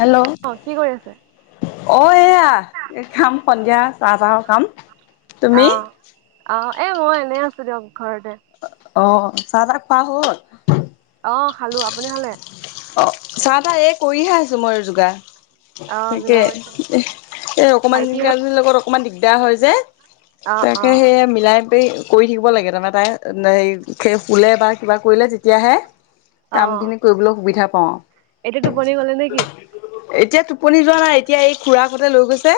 Hello অ কি কৰি আছে? অ এয়া কাম সন্ধিয়া চাহ-তাহৰ কাম। অ তুমি? অ এ মই এনেই আছো দিয়ক ঘৰতে। অ চাহ-তাহ খোৱা হৈ গ'ল? অ খালো। আপুনি খালে? অ চাহ-তাহ এই কৰিহে আছো মই যোগাৰ। অ তাকে যোগাৰ কৰিছে নেকি? সেই অকমানি ভাইটিহঁত কেইজনীৰ লগত অকমান দিগদাৰ হয় যে। অ অ তাকে সেয়াই মিলাই তেই কৰি থাকিব লাগে, তাৰমানে তাই শুলে বা কিবা কৰিলে তেতিয়াহে কাম খিনি কৰিবলৈ সুবিধা পাওঁ। এইতো টোপনি গ'লে নেকি? এতিয়া টোপনি যোৱা নাই, এতিয়া এই খুৰাকহিতে লৈ গৈছে,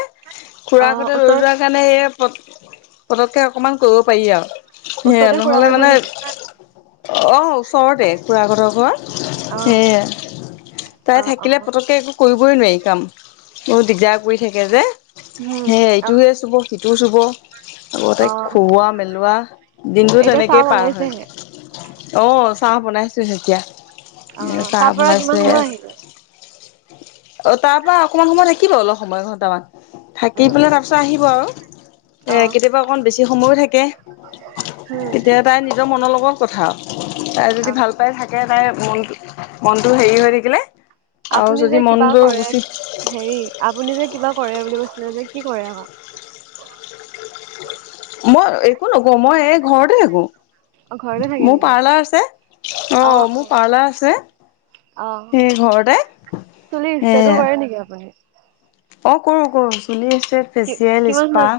অ খুৰাকহতে লৈ ওচৰ যোৱা সেইকাৰণে এই পত-পতকে অকণমান কৰিব পাৰি আৰু। সেয়া ওচৰতে নহ'লে খুৰাকৰ ঘৰ মানে নেকি অ ওচৰতে খুৰাকহতৰ ঘৰ। অ সেয়া, তাই অ অ থাকিলে পতকে একো কৰিবই নোৱাৰি কাম। বৰ দিগদাৰ কৰি থাকে যে, উম সেই অ ইটো চুব সিটোও চুব। আকৌ অ তাইক খুওৱা মেলোৱা, দিনটো এতিয়া চাহ তেনেকেই পাৰ হয়। বনাইছেহে অ চাহ বনাইছো হে এতিয়া। অ এ চাহ তাৰ পৰা বনাইছো কিমান এয়া। সময় আহিলে অ তাৰপৰা অকণমান সময় থাকিব অলপ সময় এঘণ্টামান। থাকি উম পেলাই তাৰ উম পিছত আহিব আৰু, অ এ কেতিয়াবা অকণ বেছি সময়ো থাকে। উম তেতিয়া তাই নিজৰ মনৰ লগত কথা আৰু, তাই অ যদি ভাল পাই থা কে তাইৰ মনটো মনটো হেৰি হৈ থাকিলে আৰু আপুনি যদি যে মন কিবা গৈ কৰে, গুচি হেৰি আপুনি যে কিবা কৰে বুলি কৈছিলে যে কি কৰে আক? মই একো নকৰো, মই এই ঘৰতে থাকো। অ ঘৰতে থাকে মোৰ নেকি পাৰ্লাৰ আছে, অ মোৰ পাৰ্লাৰ আছে, অ অ সেই ঘৰতে, চুলি ষ্টেটো হেয়া কৰে নেকি আপুনি? অ কৰোঁ কৰোঁ, চুলি ষ্ট্ৰেইট, কি ফেচিয়েল, কিমান স্পা মান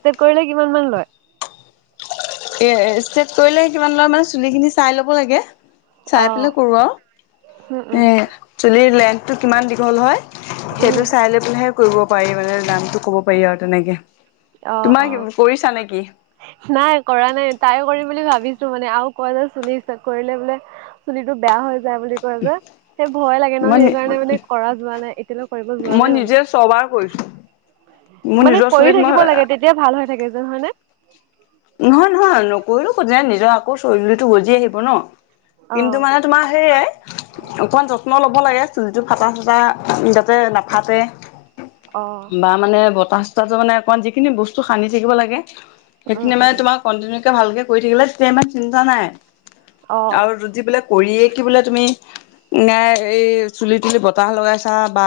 ষ্টেট কৰিলে কিমান মান লয়? এ ষ্টেট কৰিলে কিমান লয় মানে চুলি খিনি চাই ল'ব লাগে। চাই পেলাই অ', কৰো আৰু, উম, উম, এ চুলিৰ লেন্থটো কিমান দীঘল হয়। উম, সেইটো চাই লৈ পেলহে কৰিব পাৰি মানে দামতটো কব পাৰি আৰু তেনেকে। অ তোমাৰ অ। কৰিছা নেকি নাই কৰা নাই ট্ৰাই কৰিম বুলি ভাবিছো মানে, আৰু কয় যে চলিছে কৰিলে বোলে চুলি টো বেয়া হৈ যায় বুলি কয় যে। সেই ভয় লাগে ন মই সেইকাৰণে মানে কৰা যোৱা নাই, এতিয়ালৈ কৰিব যোৱা নাই। মই মানে। নিজে ছবাৰ কৰিছো। মোৰ মানে নিজৰ কৰি চুলিত থাকিব মই লাগে তেতিয়া ভাল হৈ থাকে যে হয় নে? নহয় নহয় নকৰিলো [unintelligible] নিজৰ আকৌ চুলিটো গজি আহিব ন, কিন্তু অ', মানে তোমাৰ সেয়াই অকমান যত্ন ল'ব লাগে, চুলিটো ফটা-চটা যাতে নাফাটে। অ', বা মানে বতাহ-চতাহটো মানে অকমান যিখিনি বস্তু সানি থাকিব লাগে উম, সেইখিনি উম, মানে তোমাক কণ্টিনিউকে ভালকৈ কৰি থাকিলে তেতিয়া ইমান চিন্তা নাই, অ', আৰু যদি বোলে কৰিয়ে কি বোলে তুমি, এ এই চুলি তুলি বতাহ লগাইছা বা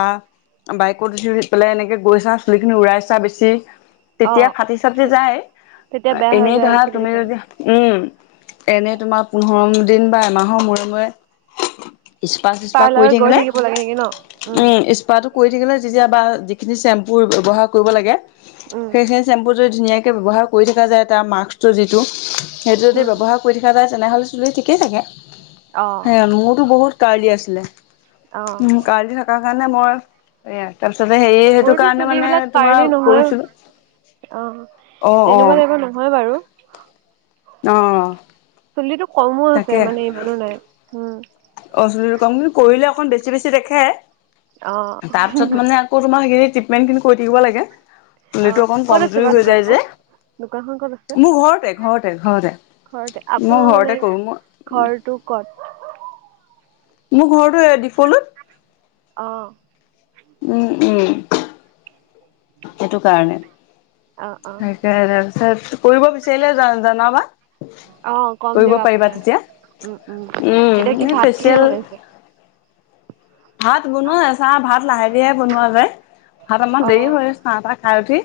বাইকত উঠি পেলাই এনেকৈ গৈছা চুলিখিনি উৰাইছা বেছি অ'। তেতিয়া ফাটি চাটি যায়। তেতিয়া বেয়া হৈ এনেই যায় আৰু ধৰা তুমি চুলিকেইটা। যদি উম, এনে তোমাৰ পোন্ধৰ দিন বা এমাহৰ মূৰে মূৰে স্পা চিস্পা কৰি পাৰ্লাৰত গৈ থাকিলে, থাকিব লাগে নেকি ন? উম স্পাটো কৰি থাকিলে যেতিয়া বা যিখিনি চেম্পুৰ ব্যৱহাৰ কৰিব লাগে উম সেইখিনি চেম্পু যদি ধুনীয়াকৈ ব্যৱহাৰ কৰি থকা যায় তাৰ মাস্কটো যিটো সেইটো যদি উম ব্যৱহাৰ কৰি থকা যায় তেনেহ'লে চুলি ঠিকেই থাকে, অ সেইয়া মোৰতো বহুত কাৰ্লি আছিলে, অ উম কাৰ্লি থকাৰ কাৰণে মই এয়া তাৰপিছতে হেৰি, সেইটো মোৰতো কাৰণে মানে চুলিবিলাক কাৰ্লি তোমাৰ নহয় কৰিছিলো অ', অ অ তেনেকুৱা টাইপৰ নহয় বাৰু। অ'। চুলিটো কম হৈ আছে তাকে মানে ইমানো নাই, উম। অ', চুলি টো কম, কিন্তু কৰিলে অকণ বেছি বেছি দেখে, অ তাৰপিছত মানে [unintelligible] সেইখিনি ট্ৰিটমেন্ট খিনি কৰি থাকিব লাগে, অ চুলিটো অকন ক'ত আছে কমজুৰি বাৰু হৈ যায় দোকানখন যে। দোকানখন ক'ত আছে? মোৰ ঘৰতে-ঘৰতে-ঘৰতে, ঘৰতে আপোনাৰ মই মানে ঘৰতে কৰো মই ঘৰটো ক'ত? মোৰ ঘৰতো এই ডিফলোত অ'। উম, উম। সেইটো কাৰণে, অ অ সেই তাৰপিছত কৰিব বিচাৰিলে জনাবা। অ কম কৰিব দিয়ক পাৰিবা আপোনাৰ তেতিয়া, এতিয়া উম, কি এ ভাত কিহে ফেচিয়েল বনাইছে ভাত বনোৱা আছে আমাৰ ভাত লাহে-ধিৰে বনোৱা যায়, ভাত আমাৰ অ দেৰি হৈ চাহ-তাহ খাই উঠি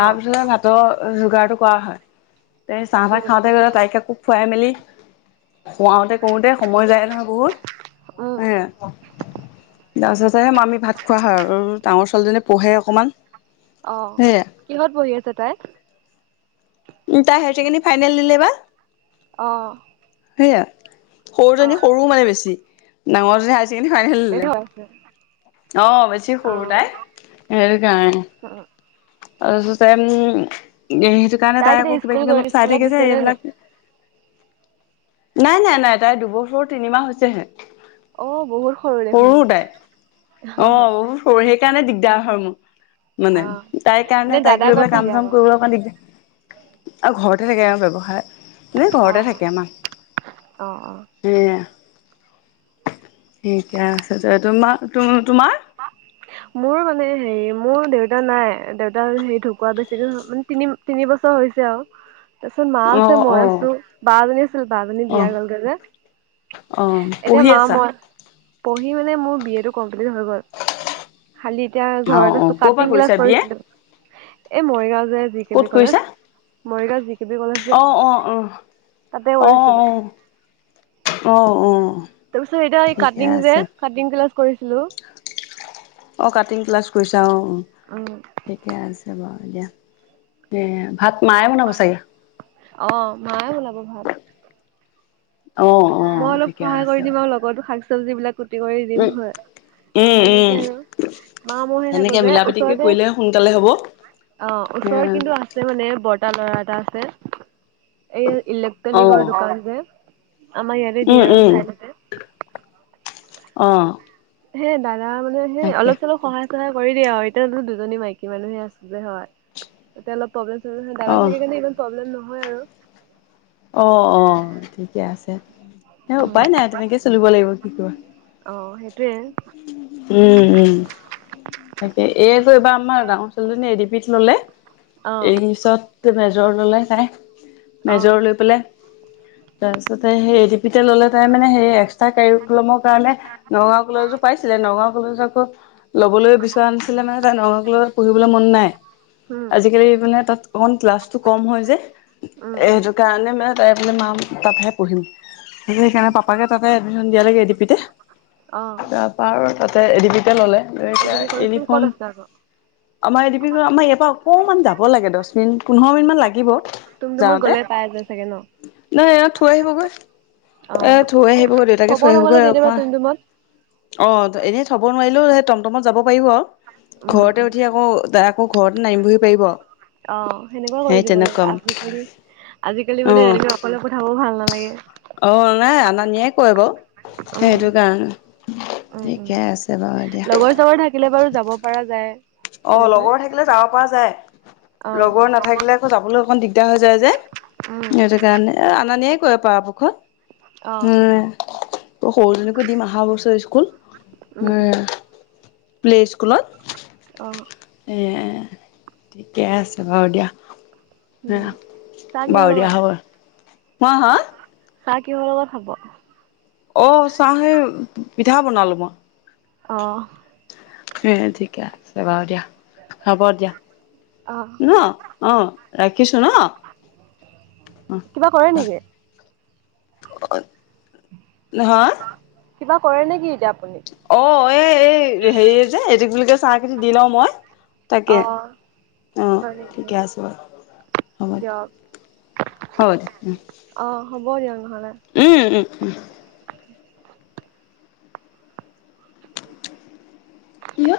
অ পিছত ভাত ভাতৰ‌ যোগাৰটো কৰা হয়, তে চাহ-তাহ উম খাওঁতে উম [unintelligible] তাইক‌ আকৌ খুৱাই মেলি খুৱাওঁ‌‍‌‍তে কৰোঁতে সময় যায় নহয় বহুত উম সেয়া তাৰপিছত‌হে আমি ভাত খোৱা হয়, আৰু ডাঙৰ ছোৱালীজনী পঢ়ে অকণমান। অ', সেয়া কিহত পঢ়ি আছে তাই? তাই হায়াৰ ছেকেণ্ডেৰি ফাইনেল দিলে এইবাৰ। অ'। সেইয়া, অ', সৰুজনী সৰু মানে বেছি, ডাঙৰজনী হায়াৰ ছেকেণ্ডাৰী ফাইনেল বেছি দিলে। হৈ আছে অ', বেছি সৰু অ', তাই, সেইটো কাৰণে উম, [unintelligible] সেইকাৰণে তাই আকৌ এতিয়া স্কুল কিবা-কিবি গৈ অলপ চাই স্কুলত থাকে দিছে যে নে নাই? এইবিলাক নাই-নাই-নাই, তাইৰ দুবছৰ তিনিমাহ হৈছেহে। অ', বহুত দেখোন সৰু তাই অ' সেই কাৰণে দিগদাৰ হয় মোৰ মানে, অ', তাইৰ এনে কাৰণে তাইক দাদা লৈ ক'ত পেলাই থাকে কাম-চাম আকৌ? কৰিব অকণমান দিগদাৰ অ', ঘৰতে থাকে আৰু ব্যৱসায় এনে ঘৰতে অ', থাকে অ', অ', আমাৰ এইয়া ঠিকে আছে দিয়া, তোমাৰ-তোমাৰ [inaudible] মোৰ মানে হেৰি মোৰ দেউতা নাই, দেউতা হেৰি ঢোঁকুৱা বেছিকৈ মানে তিনি-তিনি বছৰ হৈছে আৰু তাৰপিছত মা অ আছে, মই অ আছোঁ, বা এজনী আছিল বা জনী বিয়া হ'লগৈ যে অ‌', এতিয়া পঢ়ি মা আছা? মই পঢ়ি মানে মোৰ, বি এ টো কমপ্লিট হৈ গ'ল। [inaudible] খালি এতিয়া অ ঘৰত অ আছো, ক'ৰ পৰা কাটিং ক্লাছ কৰিছা বি এ কৰিছিলোঁ। এই মৰিগাঁও যে- জি কে ক'ত বি কৰিছা college, Morigaon G K B college যে অ অ অ তা'তে কৰিছিলো। অঁ', -অঁ',। তাৰপিছত এতিয়া এই কাটিং যে কাটিং ক্লাছ কৰিছিলোঁ। অঁ', -কাটিং ক্লাছ কৰিছা, অঁ', -অঁ',। উমঁ। ঠিকে আছে বাৰু দিয়া। এতিয়া ভাত মায়ে বনাব চাগে? অঁ', -মায়ে বনাব ভাত। অঁ। মই অলপ সহায় কৰি দিম আৰু লগতো শাক-চব্জী বিলাক কুটি কৰি দিম উম হয়। উম উম তেনেকে আৰু, মা মই থাকো তেনেকে যে মিলা প্ৰীতিকে ওচৰতে- কৰিলে সোনকালে হ'ব অঁ', ওচৰৰত কিন্তু আ- ছে মানে বৰ্তা ল'ৰা এটা আছে, এই অ ইলেক্ট্ৰনিকৰ দোকান যে- আমাৰ ইয়াতে দিয়ে আৰু চাইডতে। অঁ। সেই দাদা মানে সেই অলপ-চলপ সহায়- কৰি দিয়া আৰু, এতিয়া দুজনী মাইকী মানুহে আছে যে হয়। এতিয়া অলপ প্ৰব্লেম-চব্লেম হয়, দাদা অ', থাকে কাৰণ ইমান প্ৰব্লেম নহয় আৰু। অঁহ', -অঁহ', -ঠিকে আছে। উপায় নাই, তেনেকে চলিব লাগিব কি কৰিবা। অঁ সেইটোৱে উমঁ-উমঁ। তাকে এই যে এইবাৰ আমাৰ ডাঙৰ ছোৱালীজনী এ ডি পি'ত ল'লে, অঁ ইংলিছৰ- তোৰ মেজৰ ল'লে তাই, অঁ মেজৰ লৈ পেলাই- তাৰপিছতে সেই এ ডি পি তে ল'লে তাই মানে সেইয়া- কাৰিকৰ্মৰ কাৰণে নগাঁও কলেজতো পাইছিলে, নগাঁও কলেজৰ পৰা ল'বলৈ- পাইছিলে মানে তাইৰ নগাঁও কলেজত পঢ়িবলৈ মন নাই। উম আজিকালি মানে তা'ত অকন ক্লাছটো কম হয় যে, উম এ উম সেইটো কাৰণে মানে- তাই বোলে মাঁ তা'তহে পঢ়িম, উম সেইকাৰণে পাপাকে তা'তে এডমিশ্যন দিয়ালৈকে এ ডি পিতে- অঁ। তাৰপা আৰু তা'তে এ ডি পি'তে ল'লে। কলেজ খন ক'ত ইউনিফৰ্ম আছে আকৌ? আমাৰ এ ডি পিৰ পৰা আমাৰ ইয়াৰ পৰা অকণমান যাব লাগে, দ'হ মিনিট, পোন্ধৰ মিনিট মান লাগিব- তুমডুমত যাওঁতে। গ'লে পাই যায় চাগে ন নহয় এইয়াক থৈ আহিবগৈ। অঁ এ' থৈ আহিবগৈ দেউতাকে থ'ব থৈ নগ'লে আহিবগৈ কেতিয়াবা তাৰপা। তুমডুমত অঁ', এনেই থব নোৱাৰিলেও সেই টমটমতে যাব পাৰিব আৰু, উম ঘৰতে উম উঠি আকৌ- আকৌ ঘৰত নামিবহি পাৰিব আও। অঁ', সেনেকুৱা কৰি দিব লাগে আজিকালি, আজিকালি মানে অ এনেকে অকলে কথা কবও ভাল নালাগে। অ', -নাই, আনা-নিয়ে ৰে বাৰু সেইটো উম কাৰণে। ঠিকে আছে বাৰু দিয়া। তই থাকিলে বাৰু যাব পৰা যায়। অঁ', এনেকৈ -লগৰ থাকিলে যাব পৰা যায়, অ লগৰ নাথাকিলে আকৌ যাবলৈ অকণ দিগদাৰ হৈ যায় যে। উম। সেইকাৰণে, আনা-নিয়াই কৰে বাৰু বহুত। অ উমঁ। সৰুজনীকো দিম অহা বছৰ স্কুল, উম উম প্লে স্কুলত। অ, এই, ঠিকে আছে বাৰু দিয়া। উম উহ, চাহ কিহৰ বাৰু দিয়া লগত হ'ব, হা, হা। চাহ কিহৰ লগত খাব? অ, চাহ সেই পিঠা বনালো মই। অ, এ, ঠিকে আছে বাৰু দিয়া, হ'ব দিয়া অ ন। অ, ৰাখিছো ন। কিবা কৰে নেকি? অ- [unintelligible] হা কিবা কৰে নেকি এতিয়া আ [inaudible] অ, এই, এই, হেৰি যে এটো কি বুলি কয় চাহ খিনি দিলও মই তাকে। অ অ, হয় নেকি ঠিকে আছে বাৰু হ'ব দে, দিয়ক হ'ব দিয়ক উম, অ, হ'ব দিয়ক নহ'লে। উম, উম, উম, [inaudible] কি অ,